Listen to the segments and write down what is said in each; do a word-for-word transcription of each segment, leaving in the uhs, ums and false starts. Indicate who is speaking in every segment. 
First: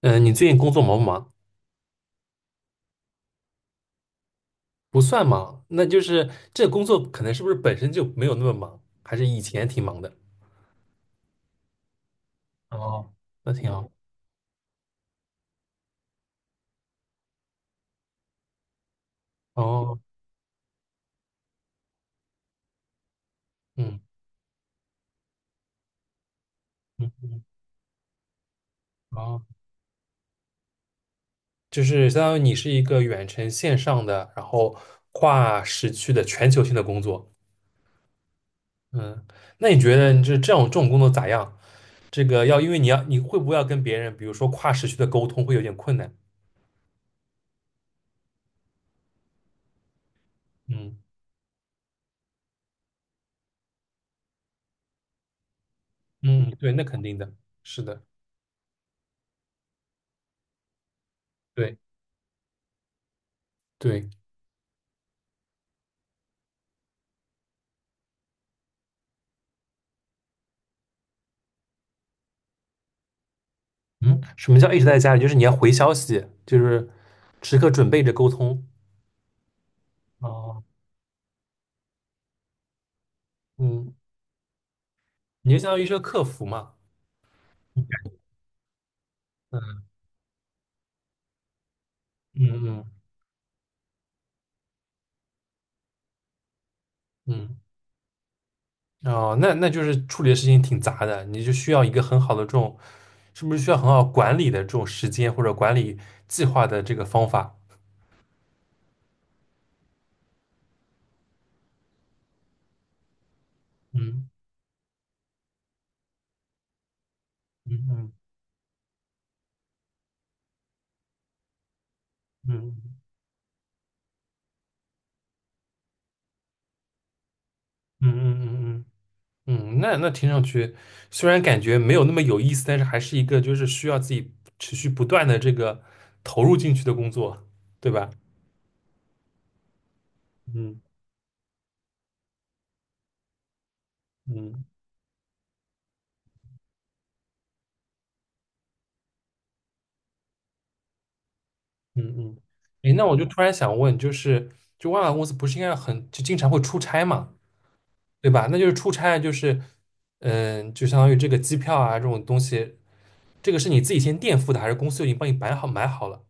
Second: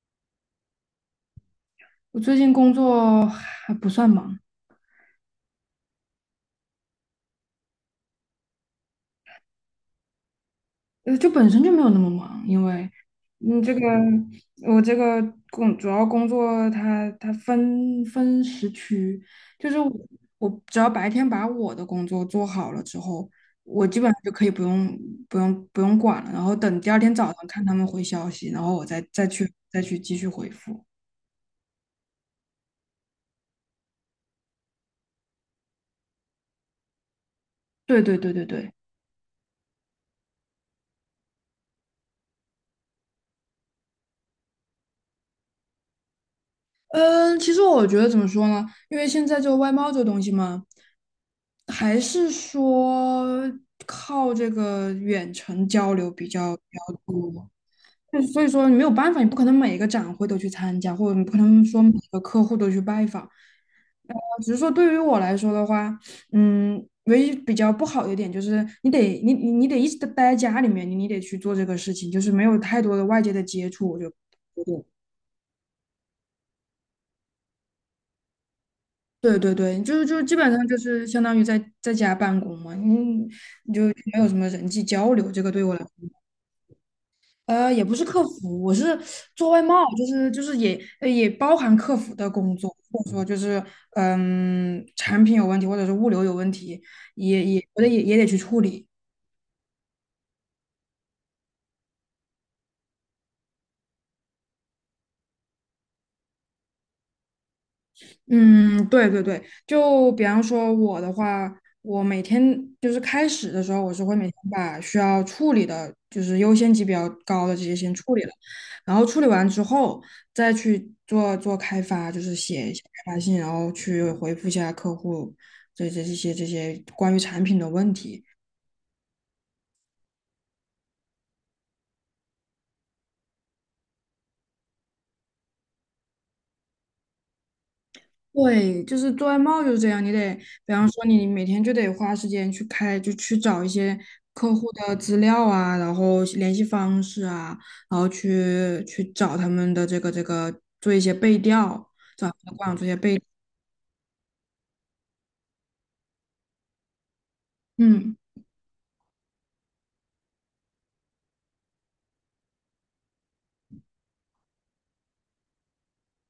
Speaker 1: 嗯，呃你最近工作忙不忙？
Speaker 2: 我最近工作还不算忙，
Speaker 1: 不算忙，那就是这工作可能是不是本身就没有那么忙，还是以前挺忙的？
Speaker 2: 呃，就本身就没有那么忙。因为
Speaker 1: 哦，那
Speaker 2: 你
Speaker 1: 挺
Speaker 2: 这个
Speaker 1: 好。
Speaker 2: 我这个工主要工作它它分分时区，就是我
Speaker 1: 哦，
Speaker 2: 我只要白天把我的工作做好了之后，我基
Speaker 1: 嗯
Speaker 2: 本上就可以不用不用不用管了，然后等第二天早
Speaker 1: 嗯，
Speaker 2: 上看他们回消息，然后我再再
Speaker 1: 哦，
Speaker 2: 去再去继续回复。
Speaker 1: 就是相当于你是一个远程线上的，然后跨时区的全球性的工作。
Speaker 2: 对对对对对。
Speaker 1: 嗯，那你觉得你这这种这种工作咋样？这个要因为你要你会不会要跟别人，比如说跨时区的沟通会有点困难？
Speaker 2: 嗯，其实我觉得怎么说呢？因为现在这个外贸这个东西嘛，
Speaker 1: 嗯
Speaker 2: 还是说靠这个远程交流比
Speaker 1: 嗯，
Speaker 2: 较比
Speaker 1: 对，那
Speaker 2: 较
Speaker 1: 肯定的，
Speaker 2: 多。
Speaker 1: 是的，
Speaker 2: 就所以说你没有办法，你不可能每一个展会都去参加，或者你不可能
Speaker 1: 对
Speaker 2: 说每个客户都去拜访。呃
Speaker 1: 对。
Speaker 2: 只是说对于我来说的话，嗯，唯一比较不好的一点就是你得你你你得一直地待在家里面，你你得去做这个事情，就是没有太多的外界的接触，我就。
Speaker 1: 嗯，什么叫一直在家里？就是你要回消息，就是时刻准备着沟通。
Speaker 2: 对对对，就是就基本
Speaker 1: 哦，
Speaker 2: 上就是相当于在在家办公嘛，你你就
Speaker 1: 嗯，
Speaker 2: 没有什么人际交流，这
Speaker 1: 你
Speaker 2: 个
Speaker 1: 就
Speaker 2: 对
Speaker 1: 相
Speaker 2: 我
Speaker 1: 当
Speaker 2: 来
Speaker 1: 于是个
Speaker 2: 说
Speaker 1: 客服嘛。
Speaker 2: 呃，也不是客服，我是做外
Speaker 1: 嗯
Speaker 2: 贸，就是就是也呃也包含客服的工
Speaker 1: 嗯
Speaker 2: 作，
Speaker 1: 嗯
Speaker 2: 或者说就是嗯产品有问题，或者是物流有问题，也
Speaker 1: 嗯。
Speaker 2: 也我得也也得去处理。
Speaker 1: 哦，那那就是处理的事情挺杂的，你就需要一个很好的这种，是不是需要很好管理的这种时间或者管理计划的这个方法？
Speaker 2: 嗯，对对对，就比方说我的话，我每天就是开始的时候，我是会每
Speaker 1: 嗯
Speaker 2: 天把需要处理的，就是优先级比较高的这些
Speaker 1: 嗯
Speaker 2: 先
Speaker 1: 嗯
Speaker 2: 处理了，然后处理完之后再去做做开发，就是写一些
Speaker 1: 嗯
Speaker 2: 开发信，然后去回复一下客户这这这些这些关于产品的问
Speaker 1: 嗯
Speaker 2: 题。
Speaker 1: 嗯嗯嗯。嗯嗯嗯，那那听上去虽然感觉没有那么有意思，但是还是一个就是需要自己持续不断的这个投入进去的工作，对吧？
Speaker 2: 对，就是做外贸就是这样，你得，比
Speaker 1: 嗯
Speaker 2: 方说你每天就得花时间去开，就去找一些客
Speaker 1: 嗯
Speaker 2: 户的资料啊，然后联系方式啊，然后去去找他们的这个这个做一些背调，
Speaker 1: 嗯
Speaker 2: 找他
Speaker 1: 嗯。
Speaker 2: 们的官网做一
Speaker 1: 诶，
Speaker 2: 些
Speaker 1: 那我
Speaker 2: 背，
Speaker 1: 就突然想问，就是就外贸公司不是应该很就经常会出差嘛，
Speaker 2: 嗯，
Speaker 1: 对吧？那就是出差就是嗯、就相当于这个机票啊这种东西，这个是你自己先垫付的，还是公司就已经帮你摆好买好了？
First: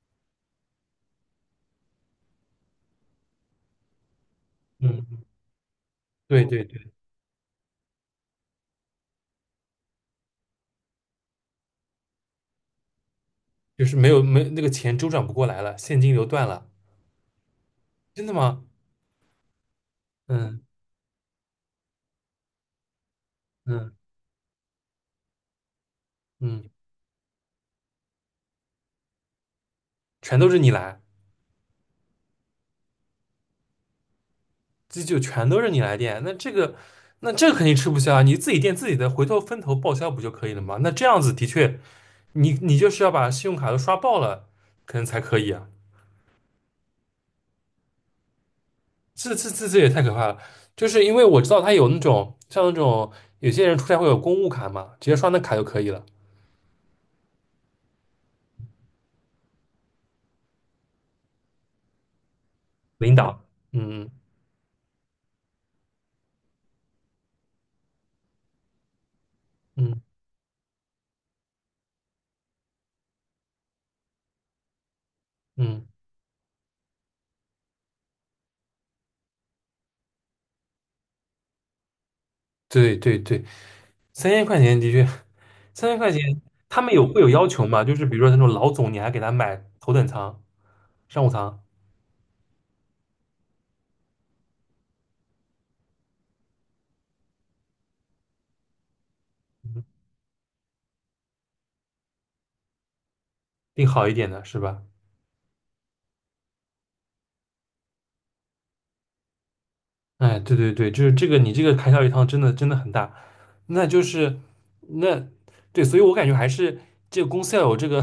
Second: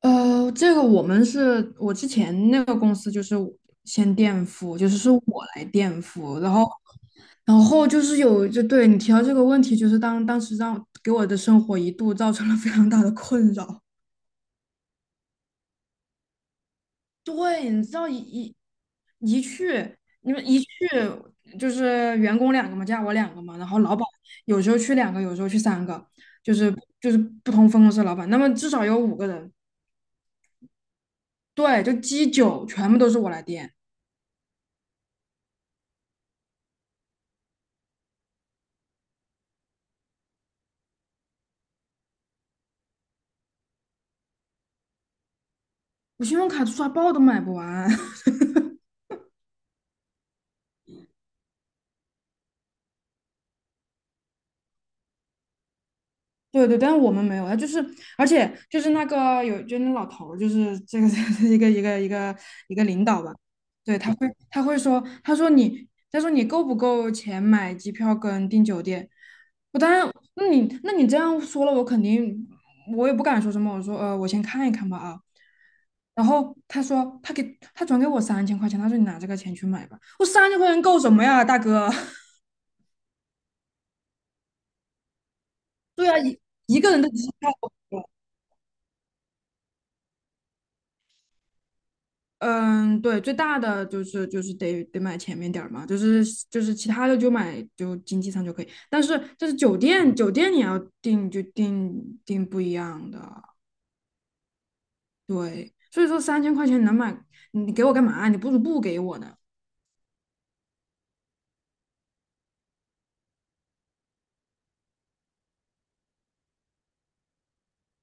Speaker 2: 呃，这个我们是我之前那个公司就是先垫付，就是是我
Speaker 1: 嗯，
Speaker 2: 来垫付，
Speaker 1: 对
Speaker 2: 然后
Speaker 1: 对对，
Speaker 2: 然后就是有就对你提到这个问题，就是当当时让给我的生活一度造成了非常大的困扰。
Speaker 1: 就是没有没那个钱周转不过来了，现金流断了，
Speaker 2: 对，你知道一
Speaker 1: 真的
Speaker 2: 一
Speaker 1: 吗？
Speaker 2: 一去，你们一
Speaker 1: 嗯。
Speaker 2: 去就是员工两个嘛，加我两个嘛，然后
Speaker 1: 嗯
Speaker 2: 老板有时候去两个，有时候去三个，就
Speaker 1: 嗯，
Speaker 2: 是就是不同分公司的老板，那么至少有五个人。
Speaker 1: 全都是你来，
Speaker 2: 对，就鸡酒全部都是我来垫，
Speaker 1: 这就全都是你来垫，那这个那这个肯定吃不消啊，你自己垫自己的，回头分头报销不就可以了吗？那这样子的确，你你就是要把信用卡都刷爆了，可能才可以啊，
Speaker 2: 我信用卡刷爆都买不完。
Speaker 1: 这这这这也太可怕了，就是因为我知道他有那种像那种有些人出差会有公务卡嘛，直接刷那卡就可以了，
Speaker 2: 对对，但是我们没有啊，他就是，而且就是那个有，就那老头儿就是这个 一个一个一个一个领
Speaker 1: 领
Speaker 2: 导吧，
Speaker 1: 导，
Speaker 2: 对，
Speaker 1: 嗯
Speaker 2: 他会他会说，他说你，他说你够不够钱买机票跟订酒店？我
Speaker 1: 嗯
Speaker 2: 当
Speaker 1: 嗯，
Speaker 2: 然，那你那你这样说了，我肯定我也不敢说什么，我说呃，我先看一看吧啊。
Speaker 1: 嗯，
Speaker 2: 然后他说他给他转给我三千块钱，他说你拿这个钱去买吧。我三千块钱够什么呀，大哥？
Speaker 1: 对对对，三千块钱的确，三 千
Speaker 2: 对
Speaker 1: 块
Speaker 2: 啊，
Speaker 1: 钱
Speaker 2: 一
Speaker 1: 他
Speaker 2: 一个
Speaker 1: 们
Speaker 2: 人
Speaker 1: 有
Speaker 2: 的
Speaker 1: 会有
Speaker 2: 机
Speaker 1: 要
Speaker 2: 票。
Speaker 1: 求嘛？就是比如说那种老总，你还给他买头等舱。商务舱
Speaker 2: 嗯，对，最大的就是就是得得买前面点儿嘛，就是就是其他的就买就经济舱就可以，但是就是酒店酒店你要订就订订不一样的，
Speaker 1: 订好一点的是吧？
Speaker 2: 对，所以说三千块钱能买，你给我干嘛？你不如不给我呢。
Speaker 1: 哎，对对对，就是这个，你这个开销一趟真的真的很大，那就是那对，所以我感觉还是这个公司要有这个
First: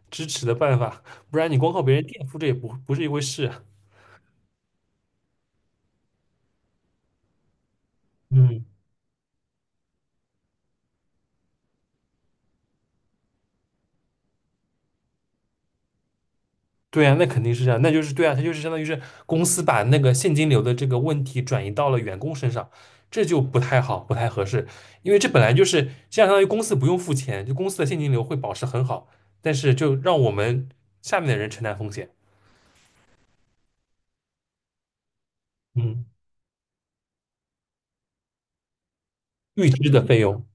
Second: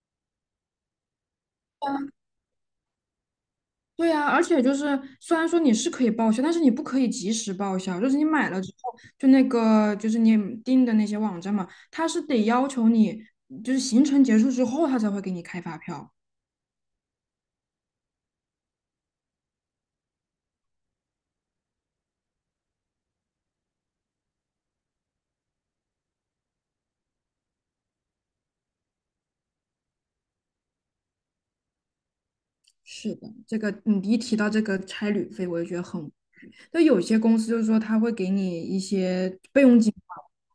Speaker 1: 支持的办法，不然你光靠别人垫付这也不不是一回事。
Speaker 2: 对呀，而且就是虽然说你是可以报销，但是你不可以及时报销，就是你买了
Speaker 1: 嗯。
Speaker 2: 之后，就那个就是你订的那些网站嘛，它是得要求你就是行程结束之后，它才会给你开发票。
Speaker 1: 对啊，那肯定是这样，那就是对啊，它就是相当于是公司把那个现金流的这个问题转移到了员工身上，这就不太好，不太合适，因为这本来就是这样，相当于公司不用付钱，就公司的现金流会保持很好，但是就让我们下面的人承担风险，
Speaker 2: 是的，这个你一提到这个差旅费，我就觉得
Speaker 1: 嗯，
Speaker 2: 很，就有些公司就是说他会给你一些备
Speaker 1: 预
Speaker 2: 用
Speaker 1: 支
Speaker 2: 金
Speaker 1: 的
Speaker 2: 嘛，
Speaker 1: 费用。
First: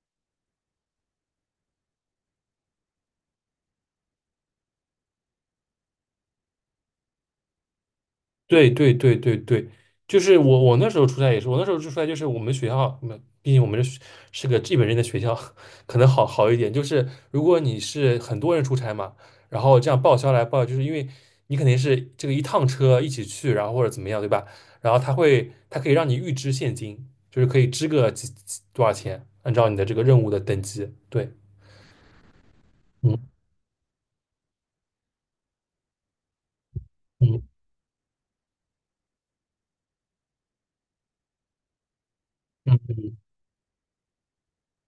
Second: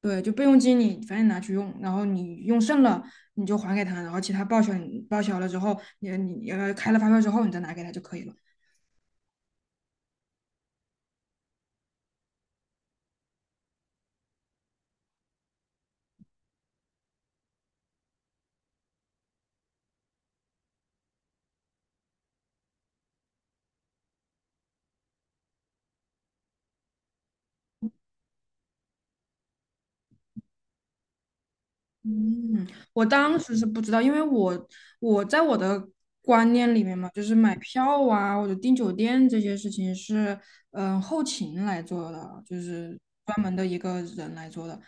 Speaker 2: 对，就备用金你反正拿去用，然后你用剩了你就还给他，然后其他报销你报销了之后，你你要开了发票之后你再拿给他就可以了。
Speaker 1: 对对对对对，就是我我那时候出差也是，我那时候出差就是我们学校，嗯毕竟我们是是个日本人的学校，可能好好一点。就是如果你是很多人出差嘛，然后这样报销来报销就是因为你肯定是这个一趟车一起去，然后或者怎么样，对吧？然后他会他可以让你预支现金，就是可以支个几几多少钱，按照你的这个任务的等级。对，
Speaker 2: 嗯，我
Speaker 1: 嗯
Speaker 2: 当时是不知道，因为我我在我的观念里面嘛，就是
Speaker 1: 嗯
Speaker 2: 买票啊，或者订酒店这些事情是，嗯，后勤来做的，就
Speaker 1: 嗯
Speaker 2: 是专门的一个人来做的。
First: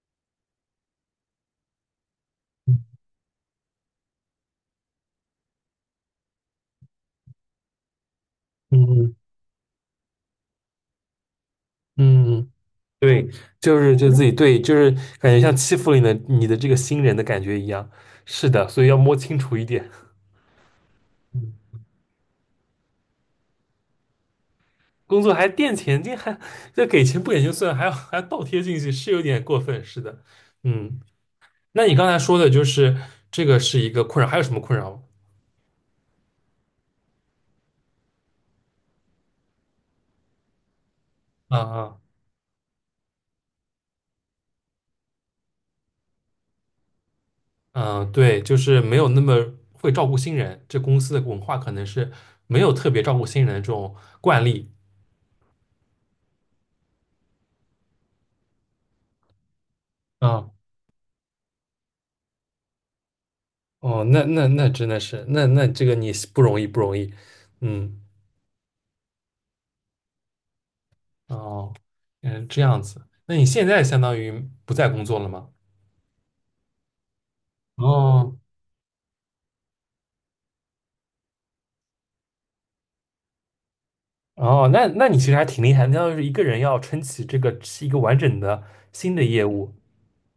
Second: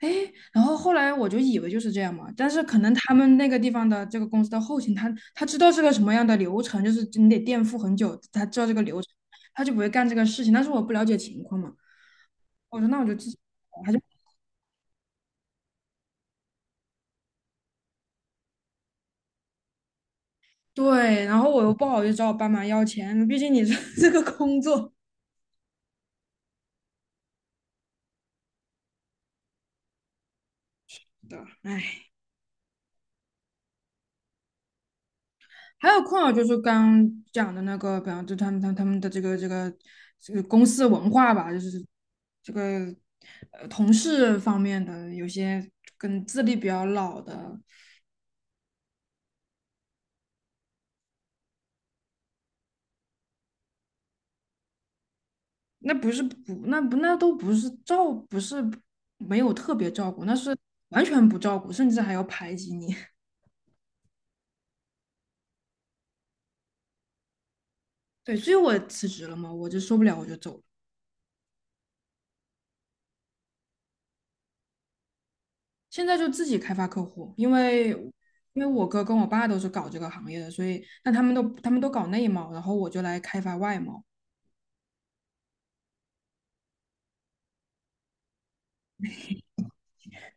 Speaker 2: 哎，然后后来我就以为就是这样嘛，但是可能他们那个地方的这个公司的后勤，他他知道是个什么样的流程，就是你得垫付很久，他知道这个流程，
Speaker 1: 嗯
Speaker 2: 他就不会干这个事情。但是我不了解情况嘛，
Speaker 1: 嗯嗯。
Speaker 2: 我说那我就
Speaker 1: 对，
Speaker 2: 自己
Speaker 1: 就
Speaker 2: 搞。还
Speaker 1: 是就自己对，就是感觉像欺负了你的你的这个新人的感觉一样。是的，所以要摸清楚一点。
Speaker 2: 对，然后
Speaker 1: 嗯，
Speaker 2: 我又不好意思找我爸妈要钱，毕竟你这 这个工作
Speaker 1: 工作还垫钱，这还这给钱不给就算，还要还要倒贴进去，是有点过分。是的，嗯，
Speaker 2: 的，
Speaker 1: 那你刚
Speaker 2: 唉。
Speaker 1: 才说的就是这个是一个困扰，还有什么困扰吗？
Speaker 2: 还有困扰就是刚刚讲的那个，比方就他们他们他们的这个这个这个公司文化吧，
Speaker 1: 啊
Speaker 2: 就是
Speaker 1: 啊
Speaker 2: 这个呃同事方面的有些跟资历比较老的，
Speaker 1: 嗯，对，就是没有那么会照顾新人，这公司的文化可能是没有特别照顾新人的这种惯例。
Speaker 2: 那不是不那不那都不是照不是没有特别照顾，那是完全不照顾，甚至还要排挤你。
Speaker 1: 哦，那那那真的是，那那这个你是不容易不容易，嗯，
Speaker 2: 对，所以我辞职了嘛，我就受不了，我就走了。
Speaker 1: 哦，嗯，这样子，那你现在相当于不再工作了吗？
Speaker 2: 现在就自己开发客户，因为
Speaker 1: 哦，
Speaker 2: 因为我哥跟我爸都是搞这个行业的，所以那他们都他们都搞内贸，然后我就来开发外贸。
Speaker 1: 哦，那那你其实还挺厉害的，相当于是一个人要撑起这个是一个完整的新的业务。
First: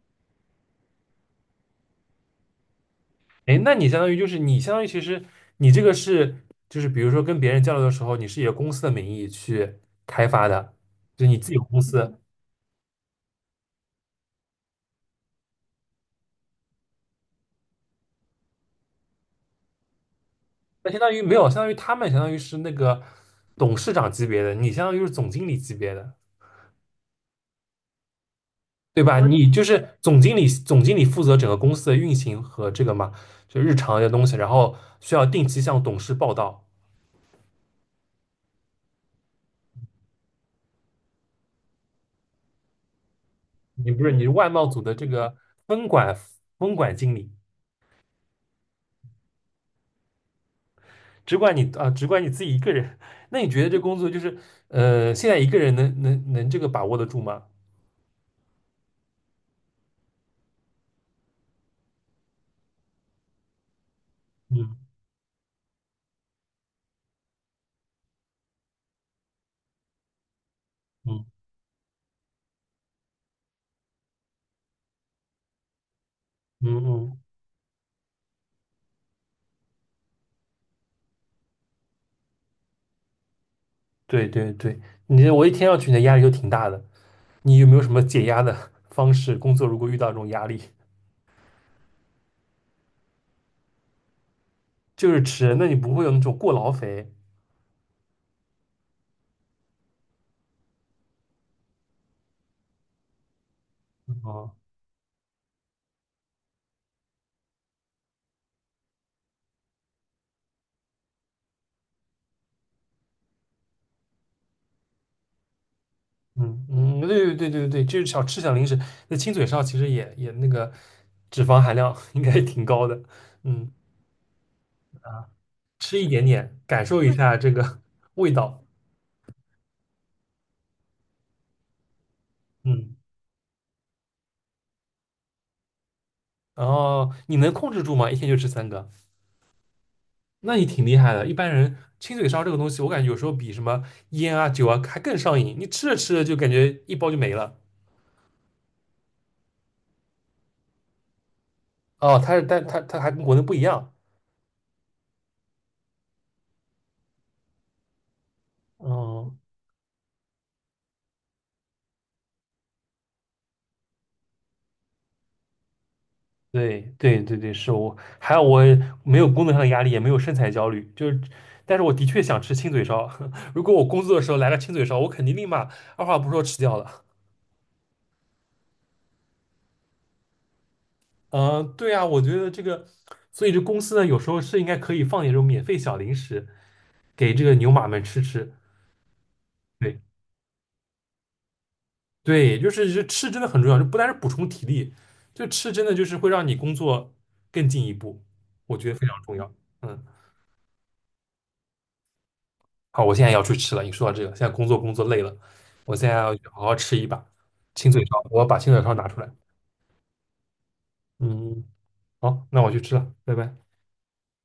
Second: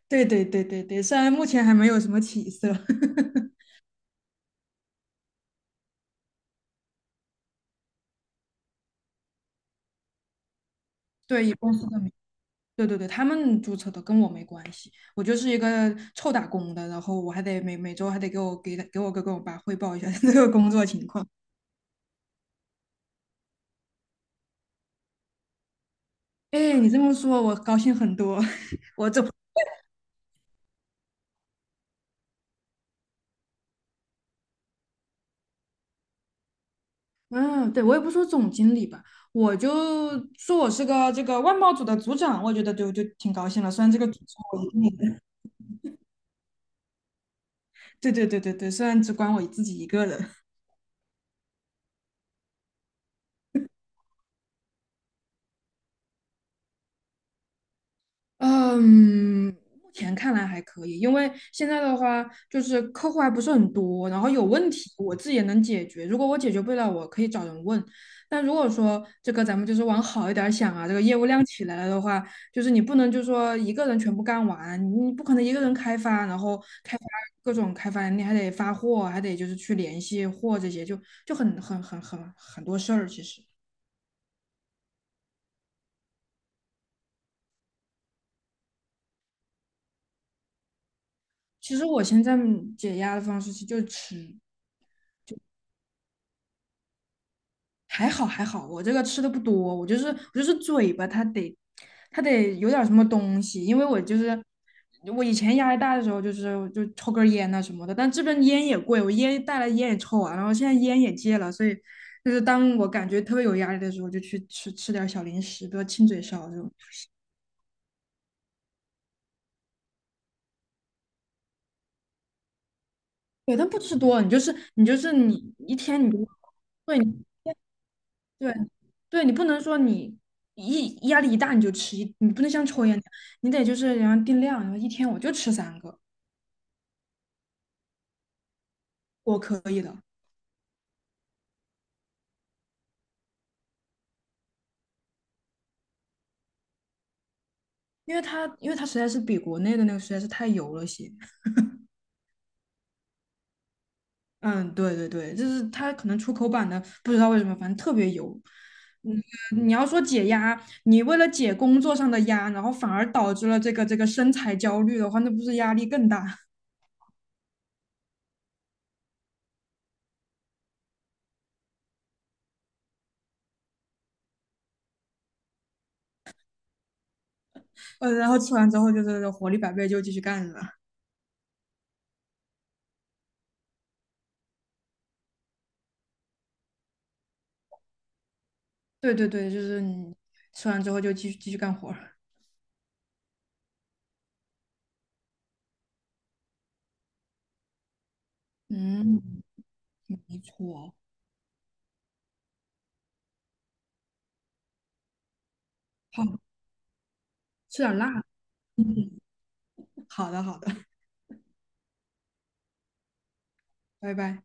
Speaker 2: 对对对对对，虽然目前还没有什么起色。
Speaker 1: 哎，那你相当于就是你相当于其实你这个是就是比如说跟别人交流的时候，你是以公司的名义去开发的，就你
Speaker 2: 对，
Speaker 1: 自
Speaker 2: 以
Speaker 1: 己有
Speaker 2: 公
Speaker 1: 公
Speaker 2: 司的，
Speaker 1: 司，
Speaker 2: 对对对，他们注册的跟我没关系，我就是一个臭打工的，然后我还得每每周还得给我给他给我哥跟我爸汇报一下 这个工作
Speaker 1: 那相
Speaker 2: 情
Speaker 1: 当于
Speaker 2: 况。
Speaker 1: 没有，相当于他们相当于是那个董事长级别的，你相当于是总经理级别的。
Speaker 2: 哎，你这么说，我高兴很多。
Speaker 1: 对
Speaker 2: 我
Speaker 1: 吧？
Speaker 2: 这
Speaker 1: 你就是总经理，总经理负责整个公司的运行和这个嘛，就日常的东西，然后需要定期向董事报道。
Speaker 2: 嗯，对，我也不说总经理吧，我就说我是个这个外贸组的组长，我觉得就就挺高兴了。虽
Speaker 1: 你
Speaker 2: 然这
Speaker 1: 不
Speaker 2: 个
Speaker 1: 是，
Speaker 2: 组
Speaker 1: 你是
Speaker 2: 是
Speaker 1: 外
Speaker 2: 我
Speaker 1: 贸组
Speaker 2: 一
Speaker 1: 的这
Speaker 2: 个人，
Speaker 1: 个分管分管经理，
Speaker 2: 对对对对对，虽然只管我自己一个人。
Speaker 1: 只管你啊，只管你自己一个人。那你觉得这工作就是呃，现在一个人能能能这个把握得住吗？
Speaker 2: 嗯，目前看来还可以，因为现在的话就是客户还不是很多，然后有问
Speaker 1: 嗯
Speaker 2: 题我自己也能解决。如果我解决不了，我可以找人问。但如果说这个咱们就是往好一点儿想啊，这个业务
Speaker 1: 嗯
Speaker 2: 量起来了的话，就是你不能就说一个人全部干完，你不可能一个人开发，然后
Speaker 1: 嗯
Speaker 2: 开发
Speaker 1: 嗯，
Speaker 2: 各种开发，你还得发货，还得就是去联系货这些，就就很很很很很多事儿。其实，
Speaker 1: 对对对，你我一听上去你的压力就挺大的。你有没有什么解压的方式？工作如果遇到这种压力，
Speaker 2: 其实我现在解压的方式其实就是吃。
Speaker 1: 就是吃，那你不会有那种过劳肥？
Speaker 2: 还好还好，我这个吃的不多，我就是我就是嘴巴它得它得有点儿什么东西，因为我就是
Speaker 1: 啊？
Speaker 2: 我以前压力大的时候就是就抽根儿烟呐、什么的，但这边烟也贵，我烟带来烟也抽完了然后现在烟也戒了，所以就是当我感觉特别有压力的时候，就去吃吃点儿小零食，比如亲嘴烧这
Speaker 1: 嗯
Speaker 2: 种。
Speaker 1: 嗯，对对对对对，就是小吃小零食，那亲嘴烧其实也也那个脂肪含量 应该挺高的，
Speaker 2: 对，但
Speaker 1: 嗯，
Speaker 2: 不吃多，你就是你就是你一
Speaker 1: 吃
Speaker 2: 天
Speaker 1: 一
Speaker 2: 你就
Speaker 1: 点点，感
Speaker 2: 对
Speaker 1: 受一
Speaker 2: 你
Speaker 1: 下这个 味
Speaker 2: 对
Speaker 1: 道，
Speaker 2: 对你不能说你一压力一大你就吃一，你不能像抽烟
Speaker 1: 嗯，
Speaker 2: 那样，你得就是然后定量，然后一天我就吃三个，
Speaker 1: 然后你能控制住吗？一天就吃三个，
Speaker 2: 我可以的，
Speaker 1: 那你挺厉害的。一般人亲嘴烧这个东西，我感觉有时候比什么烟啊酒啊还更上瘾，你吃着吃着就感觉一包就没了。
Speaker 2: 因为它因为它实在是比国内的那个实在是太油了些。
Speaker 1: 哦，它是但它它还跟国内不一样，
Speaker 2: 嗯，对对对，就是它可能出口版的不知道为什么，反正特别油。嗯，
Speaker 1: 哦
Speaker 2: 你要说解压，你为了解工作上的压，然后反而导致了这个这个身材焦虑的话，那不是压力更大？
Speaker 1: 对对对对，是我，还有我没有工作上的压力，也没有身材焦虑，就是，但是我的确想吃亲嘴烧。如果我工作的时候来个亲嘴烧，我肯定立马二话不说吃掉了。
Speaker 2: 呃，然后吃完之后就是活力百倍，就继续干了。
Speaker 1: 嗯、对啊，我觉得这个，所以这公司呢，有时候是应该可以放点这种免费小零食给这个牛马们吃吃。
Speaker 2: 对对对，就是
Speaker 1: 对
Speaker 2: 你吃完之后就继续继续干活儿
Speaker 1: 对，就是这吃真的很重要，就不单是补充体力，就吃真的就是会让你工作更进一步，我觉得非常
Speaker 2: 嗯，
Speaker 1: 重要。嗯。
Speaker 2: 没错，
Speaker 1: 好，我现在要去吃了。你说到这个，现在工作工作累了，我现在要
Speaker 2: 好，
Speaker 1: 去好好吃一把
Speaker 2: 吃
Speaker 1: 清
Speaker 2: 点
Speaker 1: 嘴烧。
Speaker 2: 辣。
Speaker 1: 我要把清嘴烧拿
Speaker 2: 嗯，
Speaker 1: 出来。
Speaker 2: 好的，好的，
Speaker 1: 嗯，好，那我去吃了，拜拜。
Speaker 2: 拜拜。